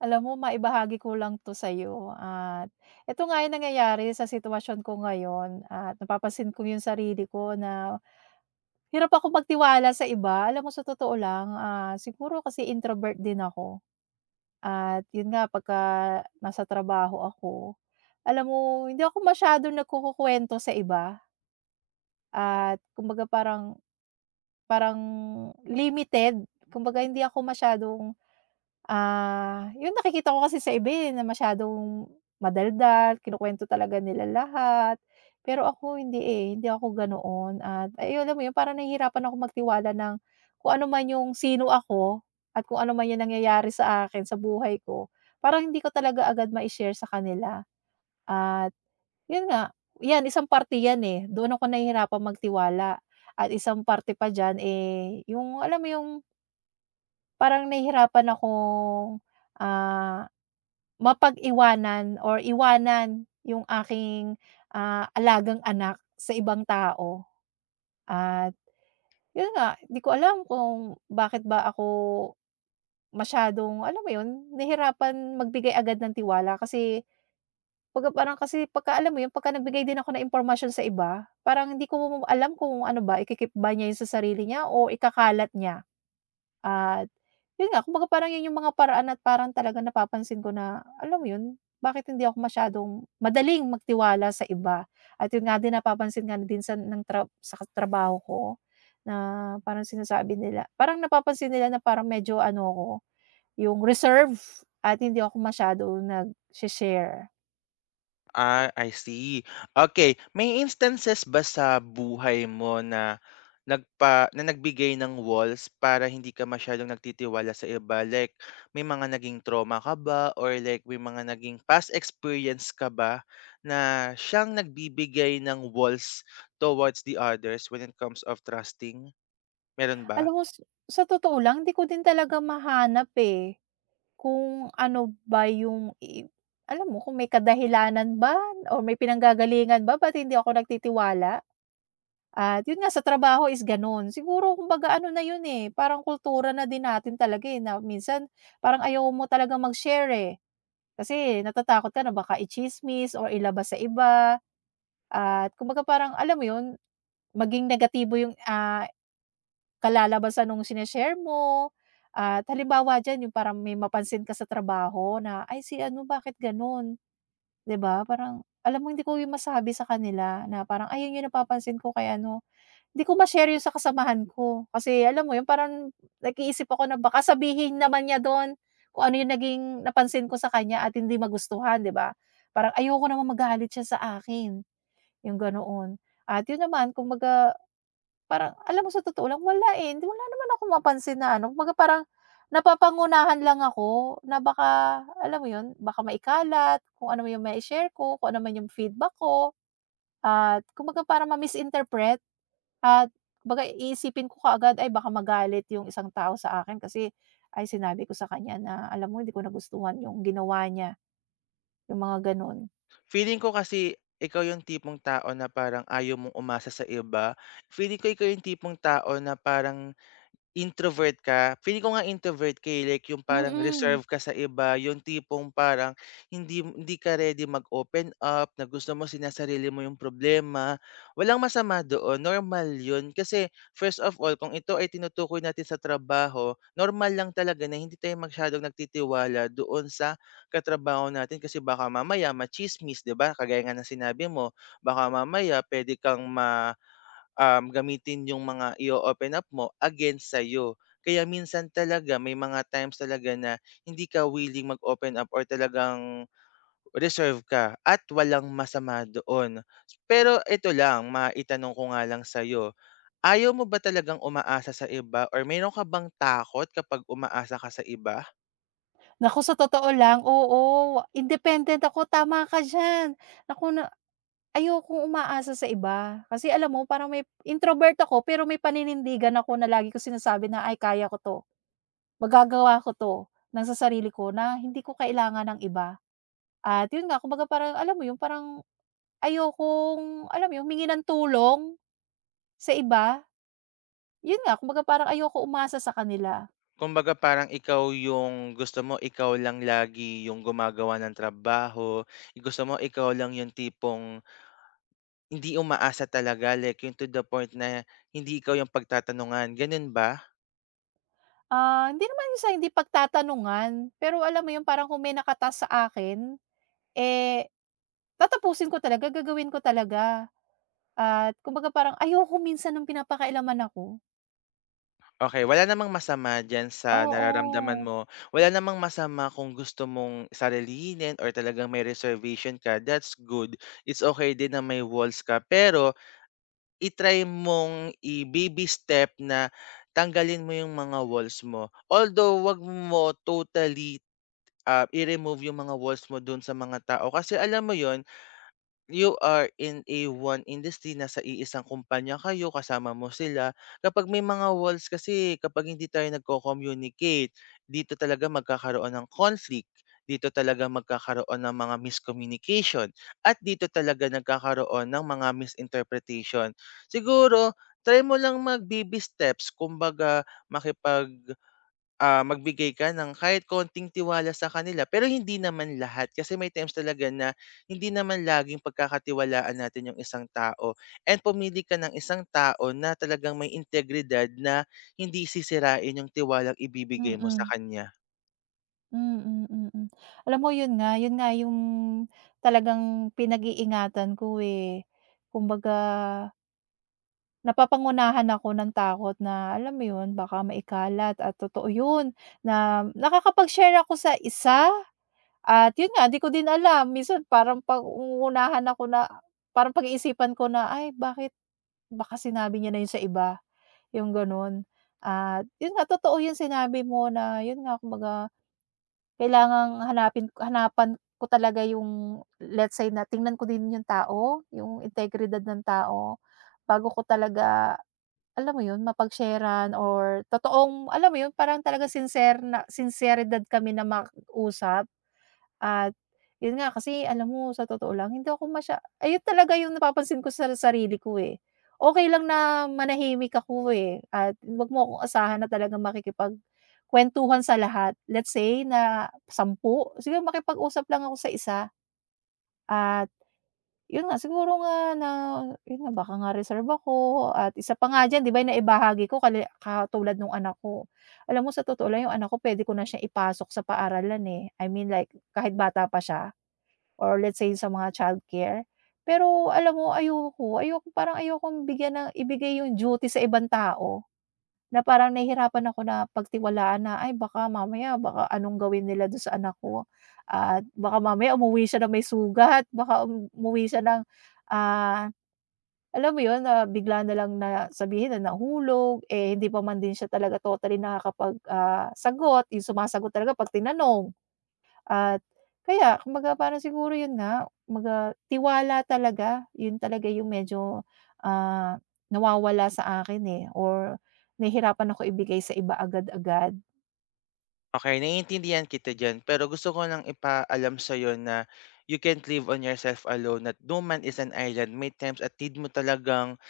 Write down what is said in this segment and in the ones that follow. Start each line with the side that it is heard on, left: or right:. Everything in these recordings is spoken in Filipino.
right: Alam mo maibahagi ko lang 'to sa'yo at ito nga yung nangyayari sa sitwasyon ko ngayon at napapasin ko yung sarili ko na hirap ako magtiwala sa iba. Alam mo sa totoo lang, siguro kasi introvert din ako at yun nga pagka nasa trabaho ako, alam mo hindi ako masyadong nagkukukuwento sa iba at kumbaga parang parang limited. Kumbaga hindi ako masyadong 'yun nakikita ko kasi sa iba, eh, na masyadong madaldal, kinukuwento talaga nila lahat. Pero ako hindi, eh, hindi ako ganoon at ay alam mo 'yun, parang nahihirapan ako magtiwala ng kung ano man 'yung sino ako at kung ano man 'yung nangyayari sa akin, sa buhay ko. Parang hindi ko talaga agad ma share sa kanila at 'yun nga, 'yan isang parte 'yan, eh, doon ako nahihirapang magtiwala at isang parte pa diyan, eh, 'yung alam mo 'yung parang nahihirapan akong, ah mapag-iwanan or iwanan yung aking alagang anak sa ibang tao at yun nga, di ko alam kung bakit ba ako masyadong alam mo yun, nahirapan magbigay agad ng tiwala kasi pag parang kasi pagka alam mo yun, pagka nagbigay din ako ng impormasyon sa iba, parang hindi ko alam kung ano ba iki ba niya yun sa sarili niya o ikakalat niya. At yun nga, kumbaga parang yun yung mga paraan at parang talagang napapansin ko na, alam mo yun, bakit hindi ako masyadong madaling magtiwala sa iba. At yun nga din napapansin nga din sa trabaho ko na parang sinasabi nila, parang napapansin nila na parang medyo ano ako, yung reserve at hindi ako masyado nag-share.
left: Ah, I see. Okay, may instances ba sa buhay mo na nagpa na nagbigay ng walls para hindi ka masyadong nagtitiwala sa iba? Like, may mga naging trauma ka ba, or like may mga naging past experience ka ba na siyang nagbibigay ng walls towards the others when it comes of trusting? Meron ba?
right: Alam mo, sa totoo lang, hindi ko din talaga mahanap eh. Kung ano ba yung i alam mo kung may kadahilanan ba o may pinanggagalingan ba ba't hindi ako nagtitiwala? At yun nga sa trabaho is gano'n. Siguro kumbaga ano na yun, eh, parang kultura na din natin talaga, eh, na minsan parang ayaw mo talagang mag-share, eh. Kasi natatakot ka na baka itsismis or ilabas sa iba at kumbaga parang alam mo yun, maging negatibo yung kalalabasan nung shine-share mo at halimbawa diyan yung parang may mapansin ka sa trabaho na, "Ay si ano bakit gano'n?" 'Di ba parang alam mo hindi ko yung masabi sa kanila na parang, "Ay yun yung napapansin ko kay ano." Hindi ko ma-share yun sa kasamahan ko kasi alam mo yung parang nag-iisip ako na baka sabihin naman niya dun kung ano yung naging napansin ko sa kanya at hindi magustuhan 'di ba? Parang ayoko naman magalit siya sa akin, yung ganoon. At yun naman kumbaga parang alam mo sa totoo lang wala, eh, hindi wala naman ako mapansin na ano, kumbaga parang napapangunahan lang ako na baka alam mo 'yun, baka maikalat kung ano yung may share ko, kung ano man yung feedback ko at kumbaga parang ma-misinterpret at kumbaga iisipin ko kaagad, ay baka magalit yung isang tao sa akin kasi ay sinabi ko sa kanya na alam mo hindi ko nagustuhan yung ginawa niya, yung mga gano'n.
left: Feeling ko kasi ikaw yung tipong tao na parang ayaw mong umasa sa iba. Feeling ko ikaw yung tipong tao na parang introvert ka? Feeling ko nga introvert ka, eh, like yung parang
right: Mm.
left: reserve ka sa iba, yung tipong parang hindi hindi ka ready mag-open up, na gusto mo sinasarili mo yung problema. Walang masama doon, normal yun. Kasi first of all, kung ito ay tinutukoy natin sa trabaho, normal lang talaga na hindi tayo masyadong nagtitiwala doon sa katrabaho natin kasi baka mamaya machismis, 'di ba? Kagaya nga ng sinabi mo, baka mamaya pwede kang ma gamitin yung mga i open up mo against sa'yo. Kaya minsan talaga may mga times talaga na hindi ka willing mag-open up, or talagang reserve ka, at walang masama doon. Pero ito lang, maitanong ko nga lang sa'yo. Ayaw mo ba talagang umaasa sa iba, or meron ka bang takot kapag umaasa ka sa iba?
right: Naku, sa totoo lang, oo, independent ako, tama ka diyan. Naku na ayokong umaasa sa iba. Kasi alam mo parang may introvert ako pero may paninindigan ako na lagi ko sinasabi na, "Ay kaya ko 'to, magagawa ko 'to ng sa sarili ko na hindi ko kailangan ng iba." At yun nga, kumbaga parang alam mo yun, parang ayokong alam mo yun, humingi ng tulong sa iba. Yun nga, kumbaga parang ayoko umasa sa kanila.
left: Kumbaga parang ikaw yung gusto mo, ikaw lang lagi yung gumagawa ng trabaho, gusto mo ikaw lang yung tipong hindi umaasa talaga, like yung to the point na hindi ikaw yung pagtatanungan, ganun ba?
right: Ah, hindi naman yung sa hindi pagtatanungan, pero alam mo 'yun parang kung may naka sa akin, eh, tatapusin ko talaga, gagawin ko talaga at kumbaga parang ayoko minsan ng pinapakailaman ako.
left: Okay, wala namang masama diyan sa nararamdaman
right: Oo,
left: mo. Wala namang masama kung gusto mong sarilinin or talagang may reservation ka, that's good. It's okay din na may walls ka, pero i mong i-baby step na tanggalin mo yung mga walls mo. Although, 'wag mo totally, i-remove yung mga walls mo dun sa mga tao kasi alam mo yon. You are in a one industry, nasa iisang kumpanya kayo, kasama mo sila. Kapag may mga walls kasi, kapag hindi tayo nagko-communicate, dito talaga magkakaroon ng conflict, dito talaga magkakaroon ng mga miscommunication, at dito talaga nagkakaroon ng mga misinterpretation. Siguro, try mo lang mag-baby steps, kumbaga makipag magbigay ka ng kahit konting tiwala sa kanila, pero hindi naman lahat kasi may times talaga na hindi naman laging pagkakatiwalaan natin yung isang tao. And pumili ka ng isang tao na talagang may integridad na hindi sisirain yung tiwalang ibibigay mo sa
right: mm.
left: kanya.
right: Mm, mm. Alam mo 'yun nga yung talagang pinag-iingatan ko, eh. Kumbaga napapangunahan ako ng takot na alam mo 'yun, baka maikalat at totoo 'yun na nakakapag-share ako sa isa. At yun nga, di ko din alam minsan parang pangungunahan ako na parang pag-iisipan ko na, "Ay bakit baka sinabi niya na yun sa iba," yung ganun. At yun nga totoo yung sinabi mo na yun nga kumbaga kailangang hanapin hanapan ko talaga yung let's say na tingnan ko din yung tao, yung integridad ng tao bago ko talaga alam mo yun, mapagsharean or totoong alam mo yun, parang talaga sincere na sinceridad kami na mag-usap. At yun nga, kasi alam mo sa totoo lang hindi ako masya ayun talaga yung napapansin ko sa sarili ko, eh. Okay lang na manahimik ako, eh, at wag mo akong asahan na talagang makikipagkuwentuhan sa lahat. Let's say na sampu siguro makipag-usap lang ako sa isa at yun nga, siguro nga na yun nga, baka nga reserve ako at isa pa nga diyan, 'di ba, yung naibahagi ko kali katulad nung anak ko. Alam mo sa totoo lang yung anak ko pwede ko na siya ipasok sa paaralan, eh. I mean like kahit bata pa siya. Or let's say sa mga childcare. Pero alam mo ayoko, ayoko parang ayokong bigyan ng ibigay yung duty sa ibang tao, na parang nahihirapan ako na pagtiwalaan na, ay baka mamaya baka anong gawin nila dun sa anak ko at baka mamaya umuwi siya na may sugat, baka umuwi siya ng, ah, alam mo yun na bigla na lang na sabihin na nahulog, eh, hindi pa man din siya talaga totally nakakapag sagot, yung sumasagot talaga 'pag tinanong. At kaya kumbaga parang siguro yun nga, kumbaga tiwala talaga, yun talaga yung medyo, ah, nawawala sa akin, eh, or nahihirapan ako ibigay sa iba agad-agad.
left: Okay, naiintindihan kita dyan. Pero gusto ko lang ipaalam sa'yo na you can't live on yourself alone. That no man is an island. May times at need mo talagang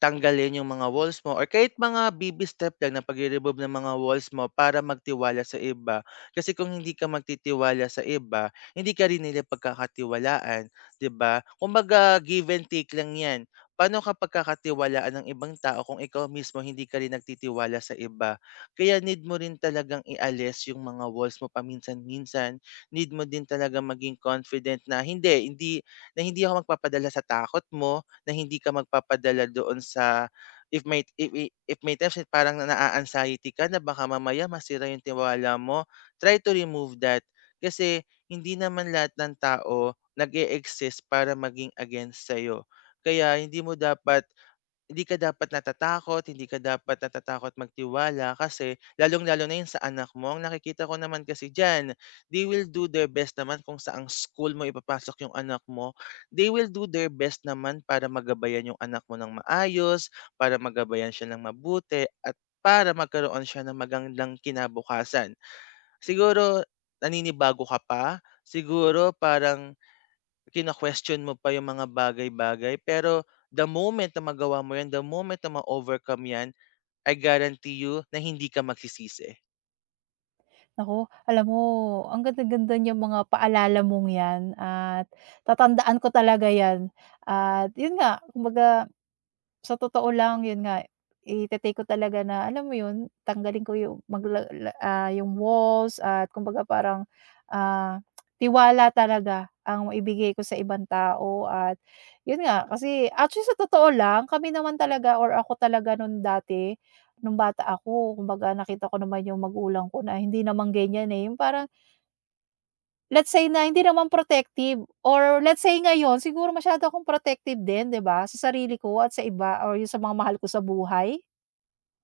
left: tanggalin yung mga walls mo, or kahit mga baby step lang na pag remove ng mga walls mo para magtiwala sa iba. Kasi kung hindi ka magtitiwala sa iba, hindi ka rin nila pagkakatiwalaan, 'di ba? Kumbaga give and take lang 'yan. Paano ka pagkakatiwalaan ng ibang tao kung ikaw mismo hindi ka rin nagtitiwala sa iba? Kaya need mo rin talagang ialis yung mga walls mo paminsan-minsan. Need mo din talaga maging confident na hindi ako magpapadala sa takot mo, na hindi ka magpapadala doon sa if may if i if may times na parang naa-anxiety ka na baka mamaya masira yung tiwala mo, try to remove that. Kasi hindi naman lahat ng tao nag exist para maging against sa'yo. Kaya hindi ka dapat natatakot, hindi ka dapat natatakot magtiwala kasi lalong-lalo na 'yun sa anak mo. Ang nakikita ko naman kasi diyan, they will do their best naman kung saang school mo ipapasok yung anak mo. They will do their best naman para magabayan yung anak mo ng maayos, para magabayan siya ng mabuti at para magkaroon siya ng magandang kinabukasan. Siguro naninibago ka pa, siguro parang kina question mo pa yung mga bagay-bagay, pero the moment na magawa mo yan, the moment na ma-overcome yan, I guarantee you na hindi ka magsisisi.
right: Naku, alam mo ang ganda-ganda niyang mga paalala mong yan at tatandaan ko talaga yan at yun nga kumbaga sa totoo lang, yun nga, ite-take ko talaga na alam mo yun, tanggalin ko yung yung walls at kumbaga parang, ah, tiwala talaga ang maibigay ko sa ibang tao at yun nga, kasi actually sa totoo lang, kami naman talaga or ako talaga nun dati, nung bata ako kumbaga nakita ko naman yung magulang ko na hindi naman ganyan, eh, yung parang let's say na hindi naman protective or let's say ngayon siguro masyado akong protective din, 'di ba, sa sarili ko at sa iba or yung sa mga mahal ko sa buhay.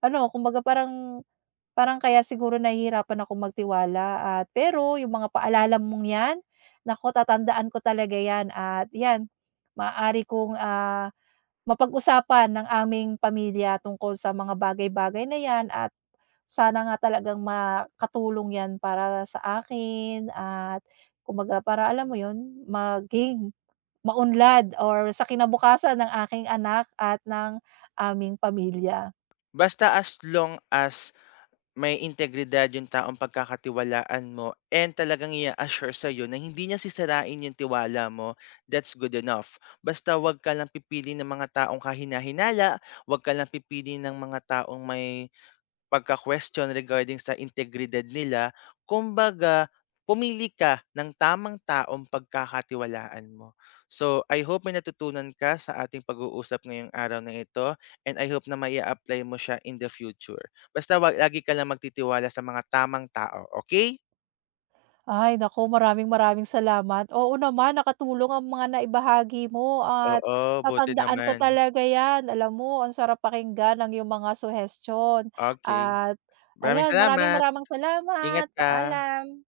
right: Ano, kumbaga parang parang kaya siguro nahihirapan ako magtiwala at pero yung mga paalala mong 'yan, naku tatandaan ko talaga 'yan at 'yan, maaari kong mapag-usapan ng aming pamilya tungkol sa mga bagay-bagay na 'yan at sana nga talagang makatulong 'yan para sa akin at kumbaga para alam mo 'yun, maging maunlad or sa kinabukasan ng aking anak at ng aming pamilya.
left: Basta as long as may integridad yung taong pagkakatiwalaan mo and talagang i-assure sa'yo na hindi niya sisirain yung tiwala mo, that's good enough. Basta wag ka lang pipili ng mga taong kahinahinala, wag ka lang pipili ng mga taong may pagka-question regarding sa integridad nila, kumbaga pumili ka ng tamang taong pagkakatiwalaan mo. So, I hope may natutunan ka sa ating pag-uusap ngayong araw na ito, and I hope na maia-apply mo siya in the future. Basta wag lagi ka lang magtitiwala sa mga tamang tao, okay.
right: Ay naku, maraming maraming salamat. Oo naman, nakatulong ang mga naibahagi mo at
left: Oo, buti
right: tatandaan ko
left: naman.
right: talaga 'yan. Alam mo ang sarap pakinggan ang iyong mga suhestyon
left: Okay.
right: at
left: Maraming
right: ayan, maraming
left: salamat.
right: maraming
left: Ingat
right: salamat.
left: ka.
right: Paalam.